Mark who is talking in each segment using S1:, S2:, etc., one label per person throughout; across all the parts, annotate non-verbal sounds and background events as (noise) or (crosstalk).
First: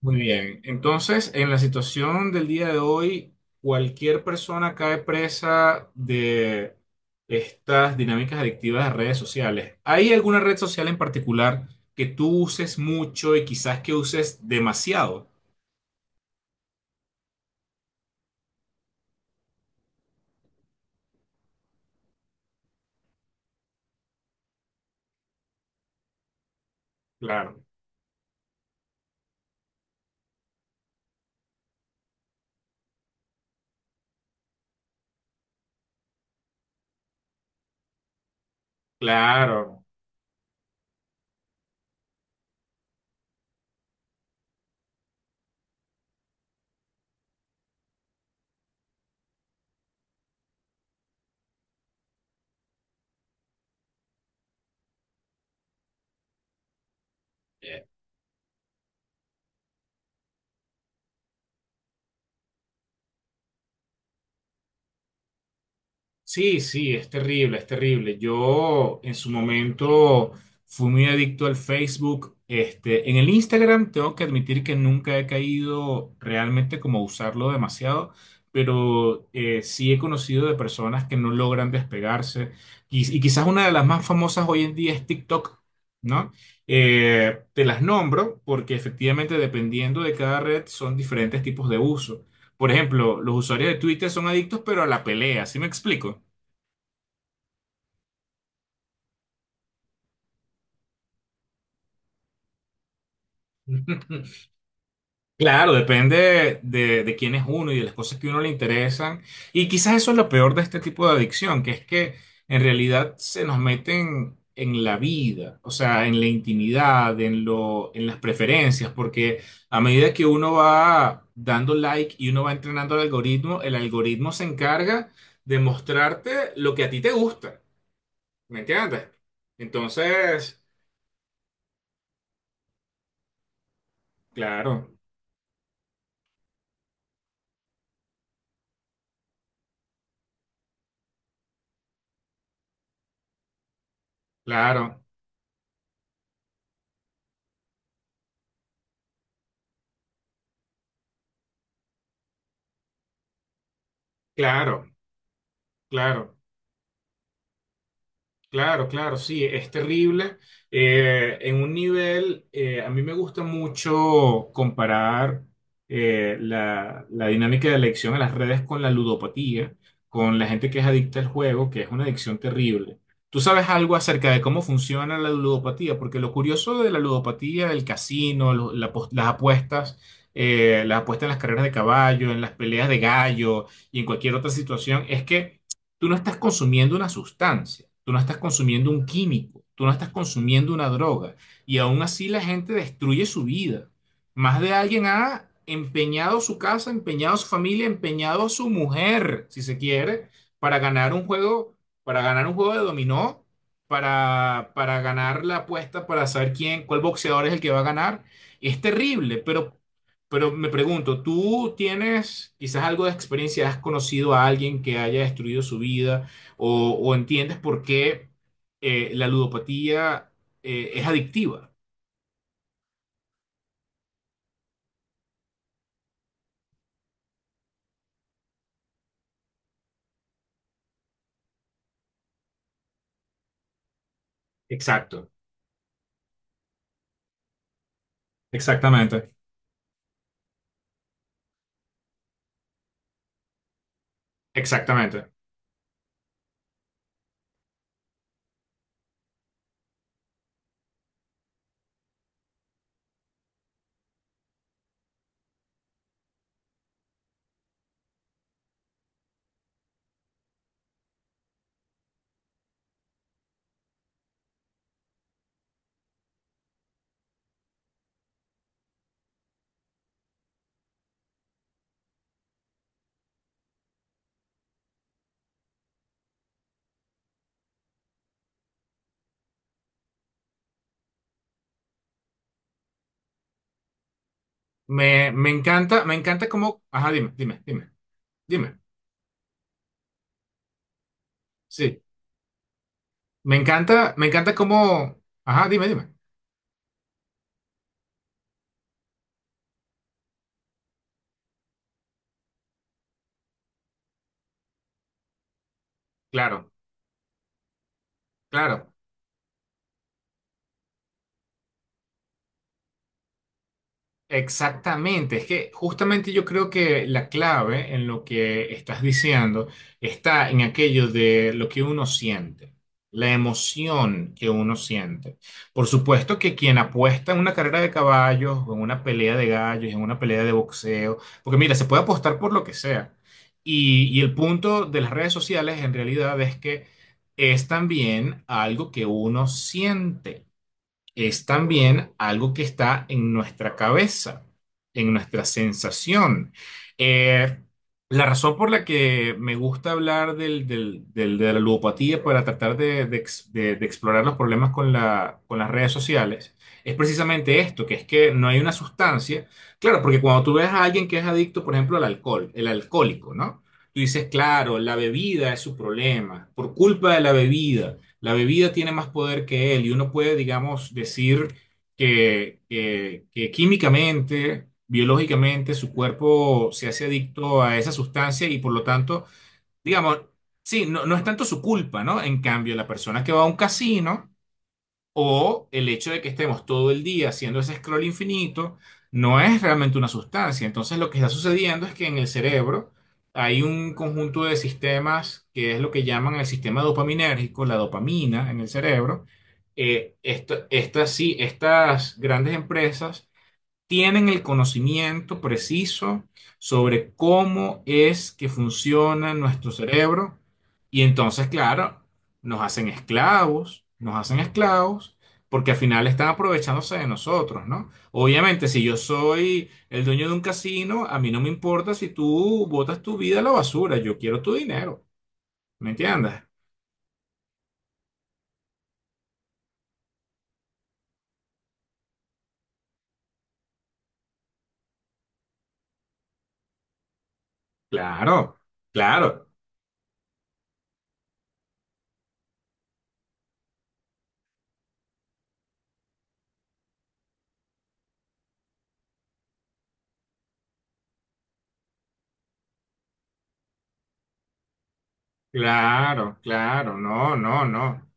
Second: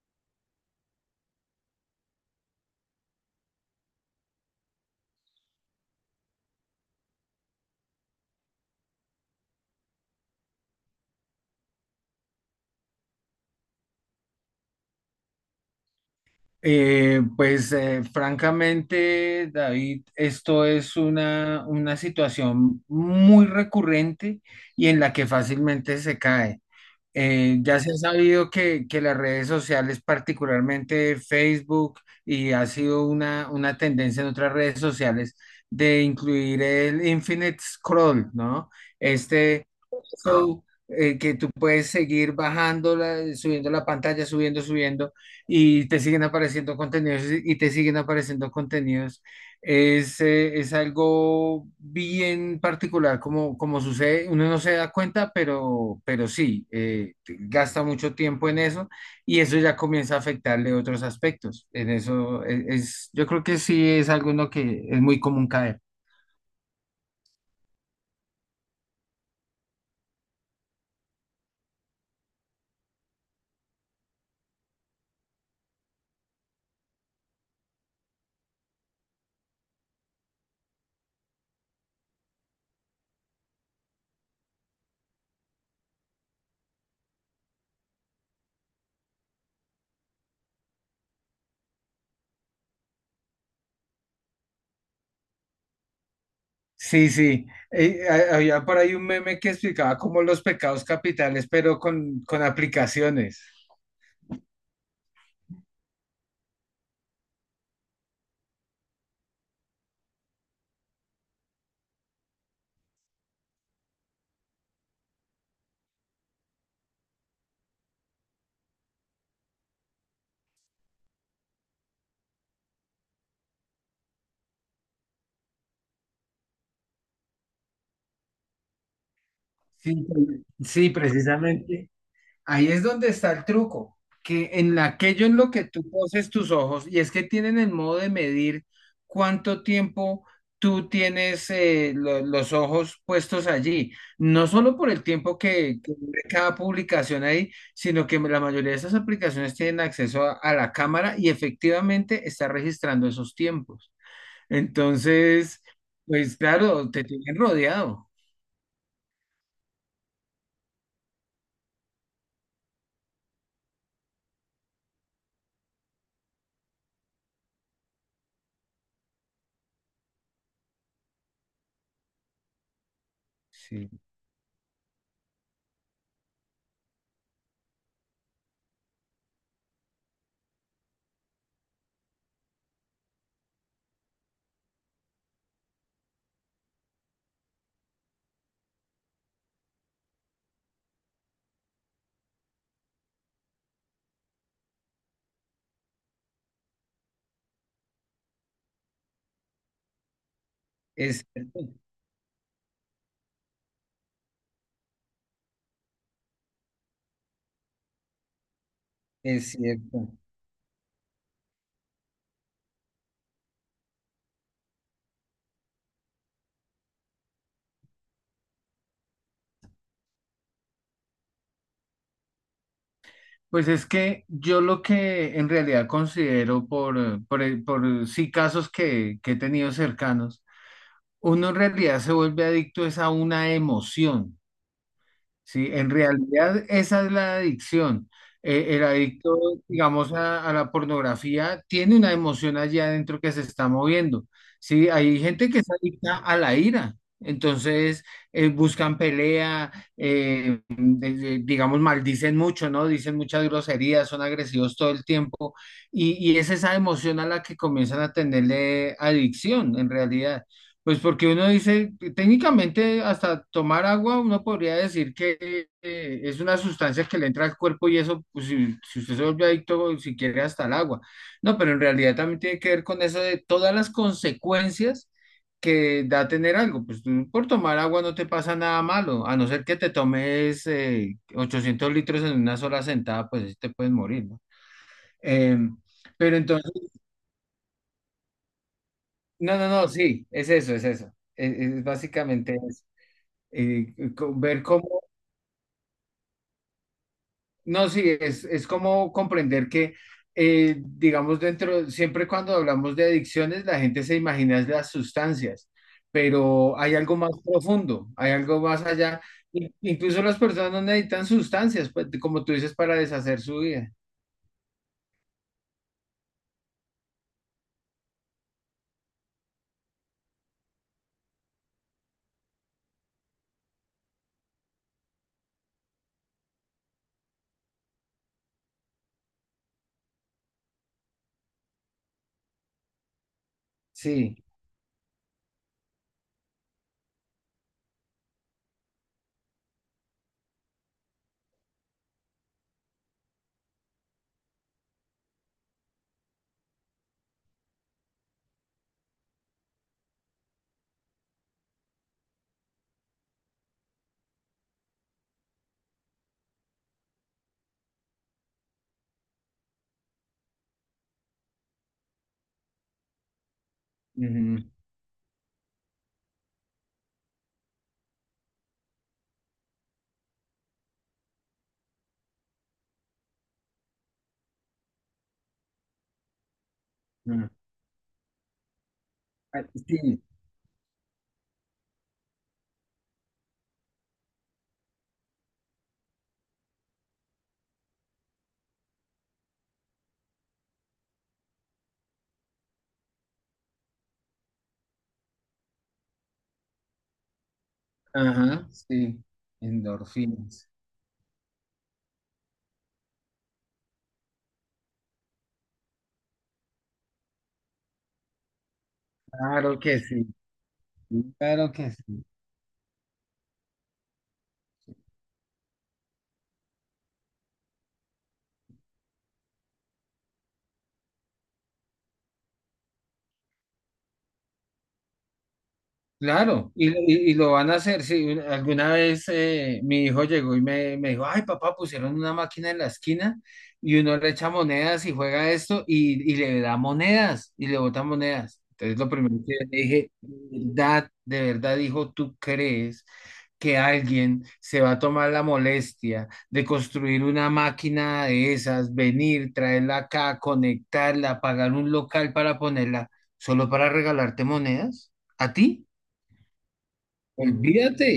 S1: Muy bien. Entonces, en la situación del día de hoy, cualquier persona cae presa de estas dinámicas adictivas de redes sociales. ¿Hay alguna red social en particular que tú uses mucho y quizás que uses demasiado?
S2: Francamente, David, esto es una situación muy recurrente y en la que fácilmente se cae.
S1: Claro,
S2: Ya se ha sabido que las redes sociales, particularmente Facebook, y ha sido una tendencia en otras redes sociales de incluir el infinite scroll, ¿no? Este,
S1: claro.
S2: Que tú puedes seguir bajando, subiendo la pantalla, subiendo, subiendo, y te siguen apareciendo contenidos y te siguen apareciendo contenidos. Es algo bien particular, como, como sucede, uno no se da cuenta, pero sí, gasta mucho tiempo en eso y eso ya comienza a afectarle otros aspectos. En eso yo creo que sí es algo en lo que es muy común caer.
S1: Sí, sí, es terrible, es terrible. Yo en su momento fui muy adicto al Facebook. Este, en el Instagram tengo que admitir que nunca he caído realmente como a usarlo demasiado, pero sí he conocido de personas que no logran despegarse. Y quizás una de las más famosas hoy en día es TikTok, ¿no? Te las nombro porque efectivamente dependiendo de cada red son diferentes tipos de uso. Por ejemplo, los usuarios de Twitter son adictos, pero a la pelea, ¿sí me explico?
S2: Sí, sí. Había por ahí un meme que explicaba como los pecados capitales, pero con aplicaciones.
S1: (laughs) Claro, depende de quién es uno y de las cosas que a uno le interesan. Y quizás eso es lo peor de este tipo de adicción, que es que en realidad se nos meten en la vida, o sea, en la intimidad, en las preferencias, porque a medida que uno va dando like y uno va entrenando al algoritmo, el algoritmo se encarga de mostrarte lo que a ti te gusta, ¿me entiendes?
S2: Sí,
S1: Entonces,
S2: sí, precisamente. Ahí es donde está el truco, que
S1: claro,
S2: aquello en lo que tú poses tus ojos, y es que tienen el modo de medir cuánto tiempo tú tienes los ojos puestos allí, no solo por
S1: claro,
S2: el tiempo que dure cada publicación ahí, sino que la mayoría de esas aplicaciones tienen acceso a la cámara y efectivamente está registrando esos tiempos.
S1: claro,
S2: Entonces,
S1: claro.
S2: pues claro, te tienen rodeado.
S1: Claro, claro, sí, es terrible. En un nivel, a mí me gusta mucho comparar la dinámica de adicción a las redes con la ludopatía, con la gente que es adicta al juego, que es una adicción terrible. ¿Tú sabes
S2: Sí,
S1: algo acerca de cómo funciona la ludopatía? Porque lo curioso de la ludopatía, el casino, las apuestas en las carreras de caballo, en las peleas de gallo y en cualquier otra situación, es que tú no estás consumiendo una sustancia, tú no estás consumiendo un químico, tú no estás consumiendo una droga. Y aún así la gente destruye su vida. Más de alguien ha empeñado su casa, empeñado su familia, empeñado su mujer, si se quiere, para ganar un
S2: es cierto,
S1: juego, para ganar un juego de dominó, para ganar la apuesta, para saber quién, cuál boxeador es el que va a ganar. Es terrible,
S2: es
S1: pero
S2: cierto.
S1: pero me pregunto, ¿tú tienes quizás algo de experiencia? ¿Has conocido a alguien que haya destruido su vida? O entiendes por qué la ludopatía es adictiva?
S2: Pues es que yo lo que en realidad considero sí casos que he tenido cercanos, uno en realidad se vuelve adicto es a una emoción.
S1: Exacto,
S2: Sí, en realidad esa es la adicción. El
S1: exactamente.
S2: adicto, digamos, a la pornografía tiene una emoción allá adentro que se está moviendo. Sí, hay
S1: Exactamente.
S2: gente que es adicta a la ira. Entonces, buscan pelea, digamos, maldicen mucho, ¿no? Dicen muchas groserías, son agresivos todo el tiempo. Y es esa emoción a la que comienzan a tenerle adicción, en realidad. Pues porque uno dice, técnicamente hasta tomar agua uno podría decir que es una sustancia que le entra al cuerpo y eso, pues si, si usted se vuelve adicto, si quiere hasta el agua. No, pero en realidad también tiene que ver con eso de todas las consecuencias que da tener algo. Pues tú por tomar agua no te pasa nada malo, a no ser que te tomes 800 litros en una sola sentada, pues sí te puedes morir, ¿no?
S1: Me
S2: Em,
S1: encanta, me
S2: pero
S1: encanta
S2: entonces,
S1: cómo. Ajá, dime, dime, dime.
S2: no, no, no, sí, es eso, es eso. Es
S1: Sí.
S2: básicamente eso. eh,
S1: Me
S2: co-
S1: encanta
S2: ver cómo,
S1: cómo. Ajá, dime, dime.
S2: no, sí, es como comprender que, digamos, dentro, siempre cuando hablamos de adicciones, la gente se imagina es las sustancias,
S1: Claro,
S2: pero hay algo más profundo, hay algo más
S1: claro.
S2: allá. Incluso las personas no necesitan sustancias, pues, como tú dices, para deshacer su vida.
S1: Exactamente, es que justamente yo creo que la clave en lo que estás diciendo está en aquello de lo que uno siente, la emoción que uno siente. Por supuesto que quien apuesta en una carrera de caballos, o en una pelea de gallos, en una pelea de boxeo, porque mira, se puede apostar por lo que sea. Y el
S2: Sí.
S1: punto de las redes sociales en realidad es que es también algo que uno siente es también algo que está en nuestra cabeza, en nuestra sensación. Eh, la razón por la que me gusta hablar de la ludopatía para tratar de explorar los problemas con las redes sociales es precisamente esto, que es que no hay una sustancia. Claro, porque cuando tú ves a alguien que es adicto, por ejemplo, al alcohol, el alcohólico, ¿no? Tú dices,
S2: Ujú,
S1: claro, la bebida es su problema, por culpa de la bebida. La bebida tiene más poder que él y uno puede, digamos, decir que químicamente, biológicamente, su cuerpo se hace
S2: ujú.
S1: adicto a esa sustancia y por lo tanto,
S2: Ah,
S1: digamos,
S2: sí,
S1: sí, no es tanto su culpa, ¿no? En cambio, la persona que va a un casino o el hecho de que estemos todo el día haciendo ese scroll infinito no es realmente una sustancia. Entonces lo que está sucediendo es que en el cerebro hay un conjunto de sistemas que es lo que llaman el sistema dopaminérgico, la dopamina en
S2: ajá,
S1: el
S2: sí.
S1: cerebro. Eh, esto-
S2: Endorfinas.
S1: estas, sí, estas grandes empresas tienen el conocimiento preciso sobre cómo es que funciona nuestro
S2: Claro que sí.
S1: cerebro y entonces,
S2: Claro que
S1: claro,
S2: sí.
S1: nos hacen esclavos porque al final están aprovechándose de nosotros, ¿no? Obviamente, si yo soy el dueño de un casino, a mí no me importa si tú botas tu vida a la basura, yo quiero tu dinero, ¿me entiendes?
S2: Claro, y lo van a hacer. Si alguna vez mi hijo llegó y me dijo, ay papá, pusieron una máquina en la esquina y uno le echa monedas y juega esto y le da monedas y le bota
S1: Claro,
S2: monedas. Entonces lo primero
S1: claro,
S2: que le dije, de verdad, hijo, ¿tú crees que alguien se va a tomar la molestia de construir una máquina de esas, venir, traerla acá, conectarla, pagar un local para ponerla, solo para regalarte monedas? ¿A ti?
S1: claro, claro, no, no,
S2: Olvídate.
S1: no.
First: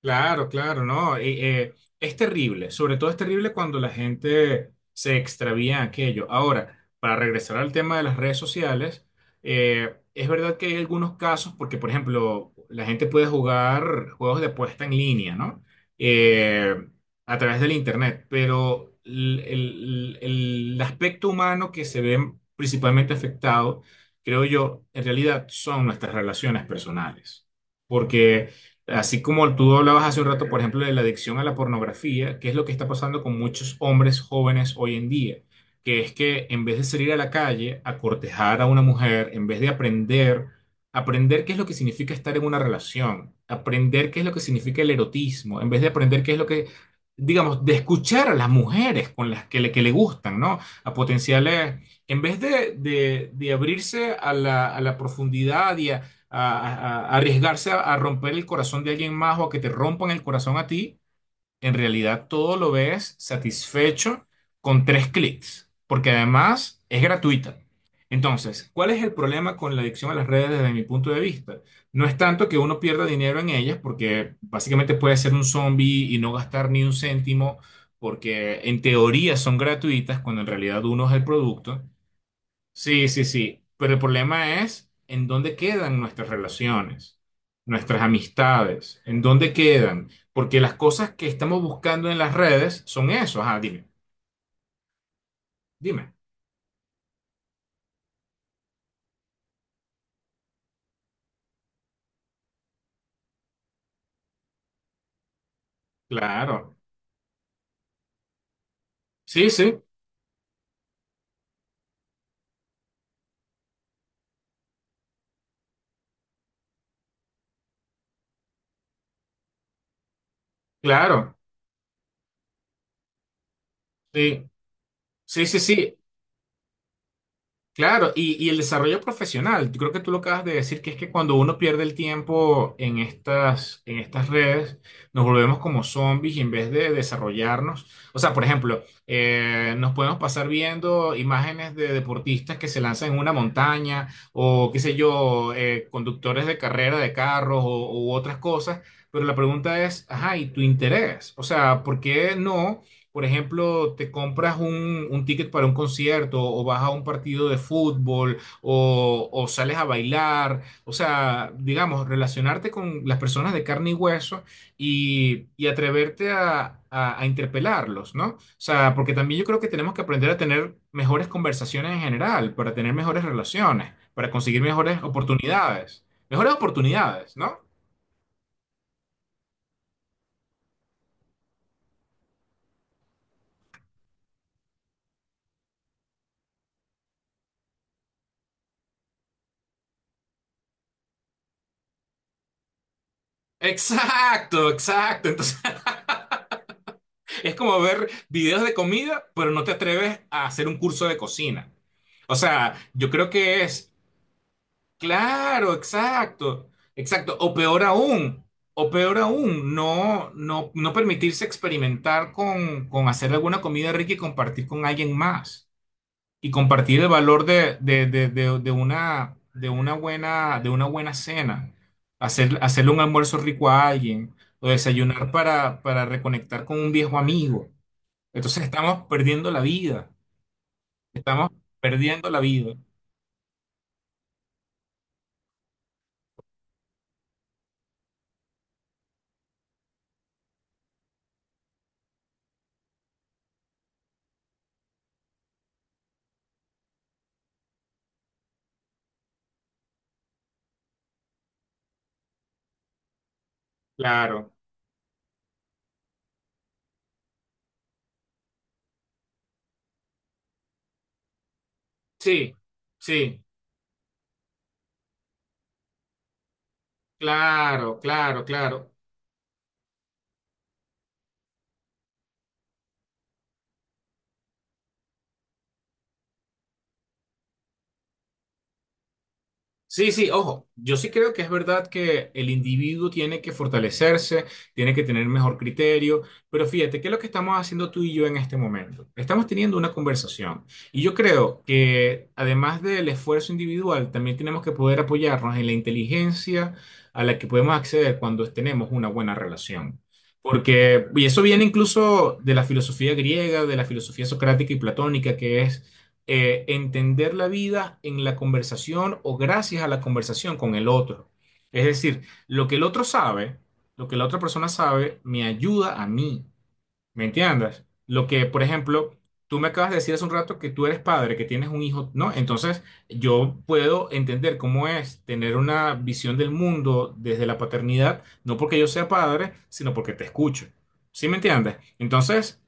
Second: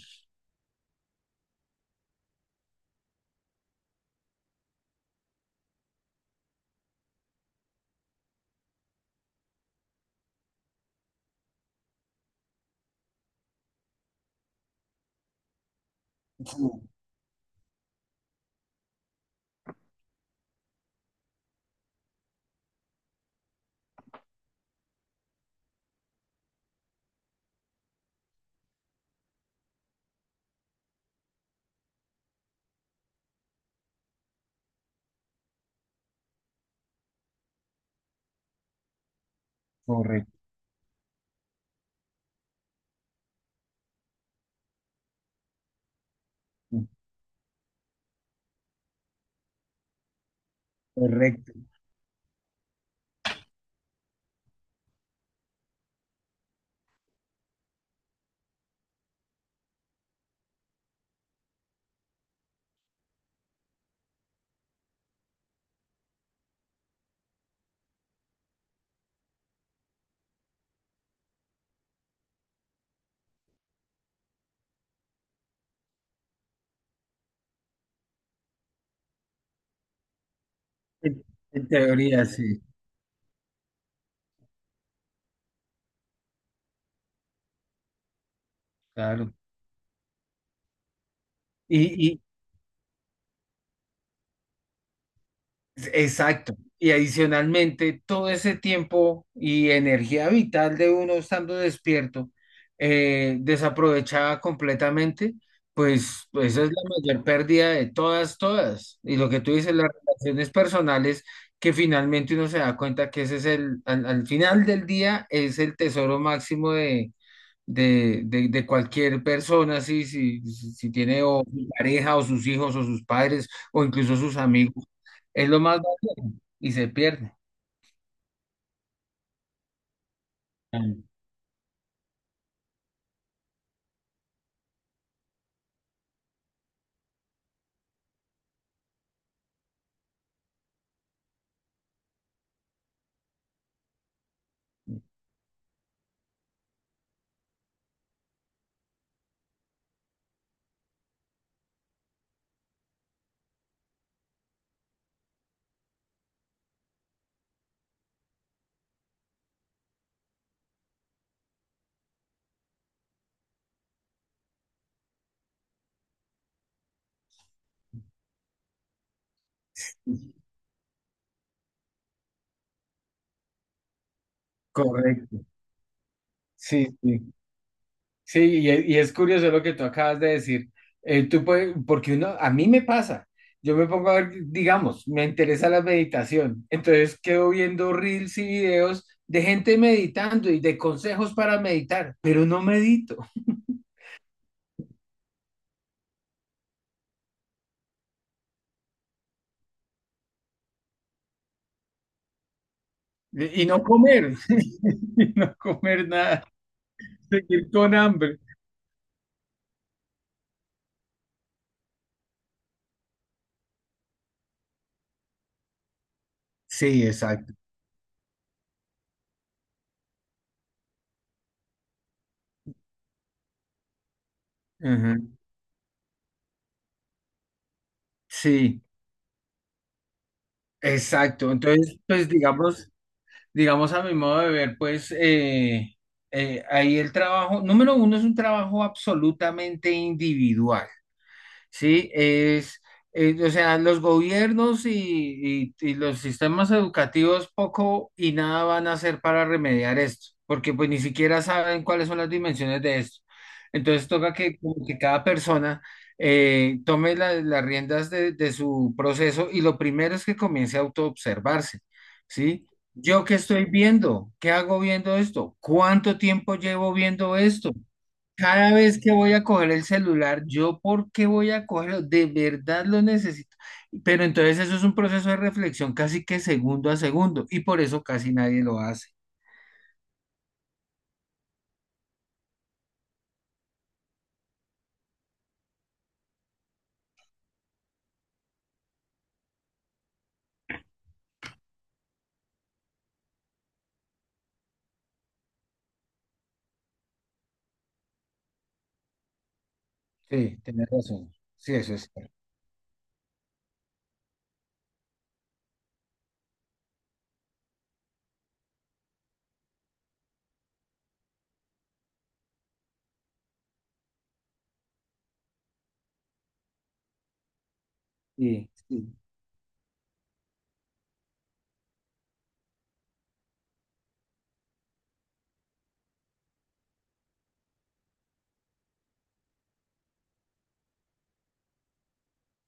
S1: Claro, claro, no. Es terrible, sobre todo es terrible cuando la gente se extravía en aquello. Ahora, para regresar al tema de las redes sociales, es verdad que hay algunos casos, porque por ejemplo, la gente puede jugar juegos de apuesta en línea, ¿no? Eh,
S2: (laughs)
S1: a través del internet, pero el aspecto humano que se ve principalmente afectado, creo yo, en realidad son nuestras relaciones personales. Porque así como tú hablabas hace un rato, por ejemplo, de la adicción a la pornografía, que es lo que está pasando con muchos hombres jóvenes hoy en día, que es que en vez de salir a la calle a cortejar a una mujer, en vez de
S2: Correcto,
S1: aprender, aprender qué es lo que significa estar en una relación, aprender qué es lo que significa el erotismo, en vez de aprender qué es lo que, digamos, de escuchar a las mujeres con las que le gustan, ¿no? A
S2: correcto.
S1: potenciales, en vez de abrirse a a la profundidad y a a arriesgarse a romper el corazón de alguien más o a que te rompan el corazón a ti, en realidad todo lo ves satisfecho con tres clics, porque además es gratuita. Entonces, ¿cuál es el problema con la adicción a las redes desde mi punto de vista? No es tanto que uno pierda dinero en ellas, porque básicamente puede ser un zombie y no gastar ni un céntimo, porque en teoría son gratuitas, cuando en realidad uno es
S2: En,
S1: el
S2: en
S1: producto.
S2: teoría, sí,
S1: Sí, sí, sí, pero el problema es en dónde quedan nuestras relaciones, nuestras amistades, en
S2: claro.
S1: dónde quedan, porque las cosas que estamos buscando en
S2: Y,
S1: las redes son eso, ajá, dime, dime,
S2: exacto. Y adicionalmente, todo ese tiempo y energía vital de uno estando despierto, desaprovechada completamente, pues esa es
S1: claro,
S2: la mayor pérdida de todas, todas. Y lo que
S1: sí,
S2: tú dices,
S1: sí,
S2: las relaciones personales, que finalmente uno se da cuenta que ese es el, al al final del día, es el tesoro máximo de cualquier persona, sí, si, si tiene
S1: claro,
S2: o su pareja o sus hijos o sus padres o incluso sus
S1: sí,
S2: amigos,
S1: sí,
S2: es
S1: sí,
S2: lo más
S1: sí,
S2: básico y se pierde.
S1: claro, y el desarrollo profesional. Yo creo que tú lo acabas de decir, que es que cuando uno pierde el tiempo en en estas redes, nos volvemos como zombies y en vez de desarrollarnos, o sea, por ejemplo, nos podemos pasar viendo imágenes de deportistas que se lanzan en una montaña o, qué sé yo, conductores de carrera de carros o, u otras cosas, pero la pregunta es, ajá, ¿y tu interés? O sea, ¿por qué no? Por ejemplo, te compras un ticket para un concierto o vas a un partido de fútbol o sales a bailar, o sea, digamos, relacionarte con las personas de carne y hueso y atreverte a interpelarlos, ¿no? O sea, porque también yo creo que tenemos que aprender a tener mejores conversaciones en general, para tener mejores relaciones, para conseguir
S2: Correcto,
S1: mejores
S2: sí, sí,
S1: oportunidades, ¿no?
S2: sí, y es curioso lo que tú acabas de decir. Tú puedes, porque uno, a mí me pasa, yo me pongo a ver, digamos, me interesa la meditación, entonces quedo viendo reels y videos de gente meditando y de consejos para meditar, pero no medito.
S1: Exacto, exacto. Entonces... Es como ver videos de comida, pero no te atreves a hacer un curso de cocina. O sea, yo creo que
S2: Y no
S1: es,
S2: comer, (laughs) y no
S1: claro,
S2: comer nada,
S1: exacto, exacto.
S2: seguir con hambre.
S1: O peor aún, no permitirse experimentar con hacer alguna comida rica y compartir con alguien más. Y compartir
S2: Sí,
S1: el valor
S2: exacto.
S1: de una buena cena. Hacer, hacerle un almuerzo rico a alguien. O desayunar
S2: Ujú.
S1: para reconectar con un viejo amigo. Entonces
S2: Sí,
S1: estamos perdiendo la vida, estamos
S2: exacto. Entonces,
S1: perdiendo
S2: pues
S1: la vida.
S2: digamos, digamos a mi modo de ver, ahí el trabajo, número uno es un trabajo absolutamente individual. ¿Sí? O sea, los gobiernos y, y los sistemas educativos poco y nada van a hacer para remediar esto, porque pues ni siquiera saben cuáles son las dimensiones de esto. Entonces toca
S1: Claro,
S2: que, como que cada persona tome las riendas de su proceso y lo primero es que comience a autoobservarse,
S1: sí,
S2: ¿sí? ¿Yo qué
S1: sí,
S2: estoy viendo? ¿Qué hago viendo esto? ¿Cuánto tiempo llevo viendo esto?
S1: claro, claro,
S2: Cada
S1: claro.
S2: vez que voy a coger el celular, ¿yo por qué voy a cogerlo? De verdad lo necesito. Pero entonces eso es un proceso de reflexión casi que segundo a segundo y por eso casi nadie lo hace.
S1: Sí, sí, ojo, yo sí creo que es verdad que el individuo tiene que fortalecerse, tiene que tener mejor criterio, pero fíjate, ¿qué es lo que estamos haciendo tú y yo en este momento? Estamos teniendo una conversación y yo creo que además del esfuerzo individual, también tenemos que poder apoyarnos en la inteligencia a la que podemos acceder cuando tenemos una buena relación.
S2: Sí, tienes
S1: Porque, y
S2: razón.
S1: eso viene
S2: Sí, eso es cierto.
S1: incluso de la filosofía griega, de la filosofía socrática y platónica, que es entender la vida en la conversación o gracias a la conversación con el otro. Es decir, lo que el otro sabe, lo que la otra persona sabe, me ayuda a mí. ¿Me entiendes? Lo que, por
S2: Sí, sí,
S1: ejemplo, tú me acabas de decir hace un rato que tú eres padre, que tienes un hijo, ¿no? Entonces, yo puedo entender cómo es tener una visión del mundo desde la paternidad, no porque yo sea padre, sino porque te escucho. ¿Sí me entiendes? Entonces,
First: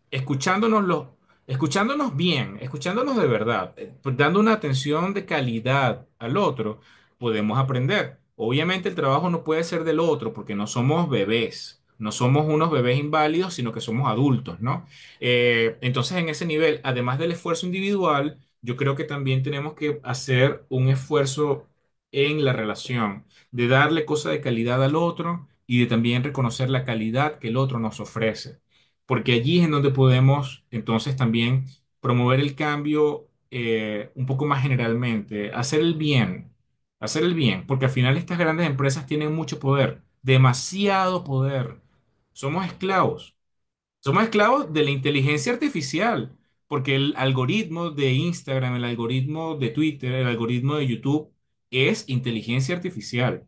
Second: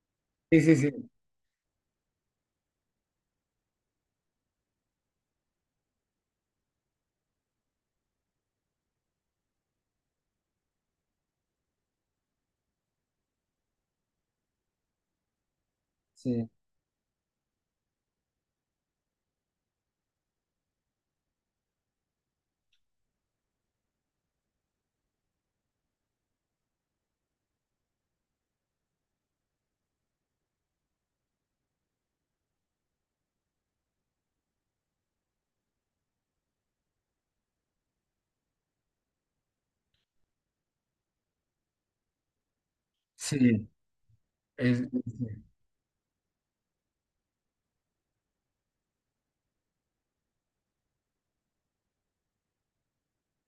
S2: sí, sí, sí,
S1: escuchándonos bien, escuchándonos de verdad, pues, dando una atención de calidad al otro podemos aprender. Obviamente el trabajo no puede ser del otro porque no somos bebés, no somos unos bebés inválidos, sino que somos adultos, ¿no? Entonces en ese
S2: sí,
S1: nivel, además del esfuerzo individual, yo creo que también tenemos que hacer un esfuerzo en la relación, de darle cosa de calidad al otro y de también reconocer la calidad que el otro nos ofrece, porque allí es en donde podemos entonces también promover el cambio un poco más generalmente, hacer el bien. Hacer el bien, porque al final estas grandes empresas tienen mucho poder, demasiado poder. Somos esclavos.
S2: sí,
S1: Somos esclavos
S2: es-
S1: de la
S2: es-
S1: inteligencia artificial, porque el algoritmo de Instagram, el algoritmo de Twitter, el algoritmo de YouTube es inteligencia artificial.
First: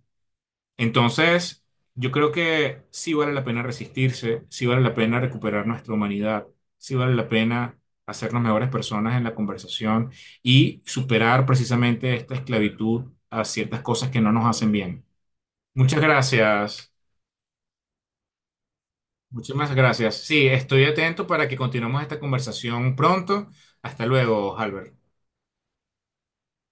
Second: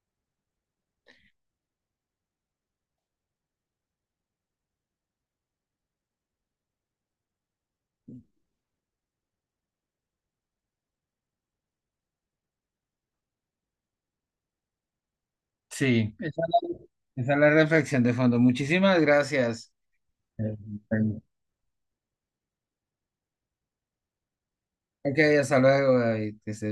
S1: Entonces, yo creo que sí vale la pena resistirse, sí vale la pena recuperar nuestra humanidad, sí vale la pena hacernos mejores personas en la conversación y superar precisamente esta esclavitud a ciertas cosas que no nos hacen bien. Muchas
S2: sí.
S1: gracias,
S2: Esa es la reflexión de fondo. Muchísimas gracias.
S1: muchísimas gracias. Sí,
S2: Eh,
S1: estoy atento para que continuemos esta conversación pronto. Hasta luego, Albert.
S2: Ok, hasta luego, David. Que estés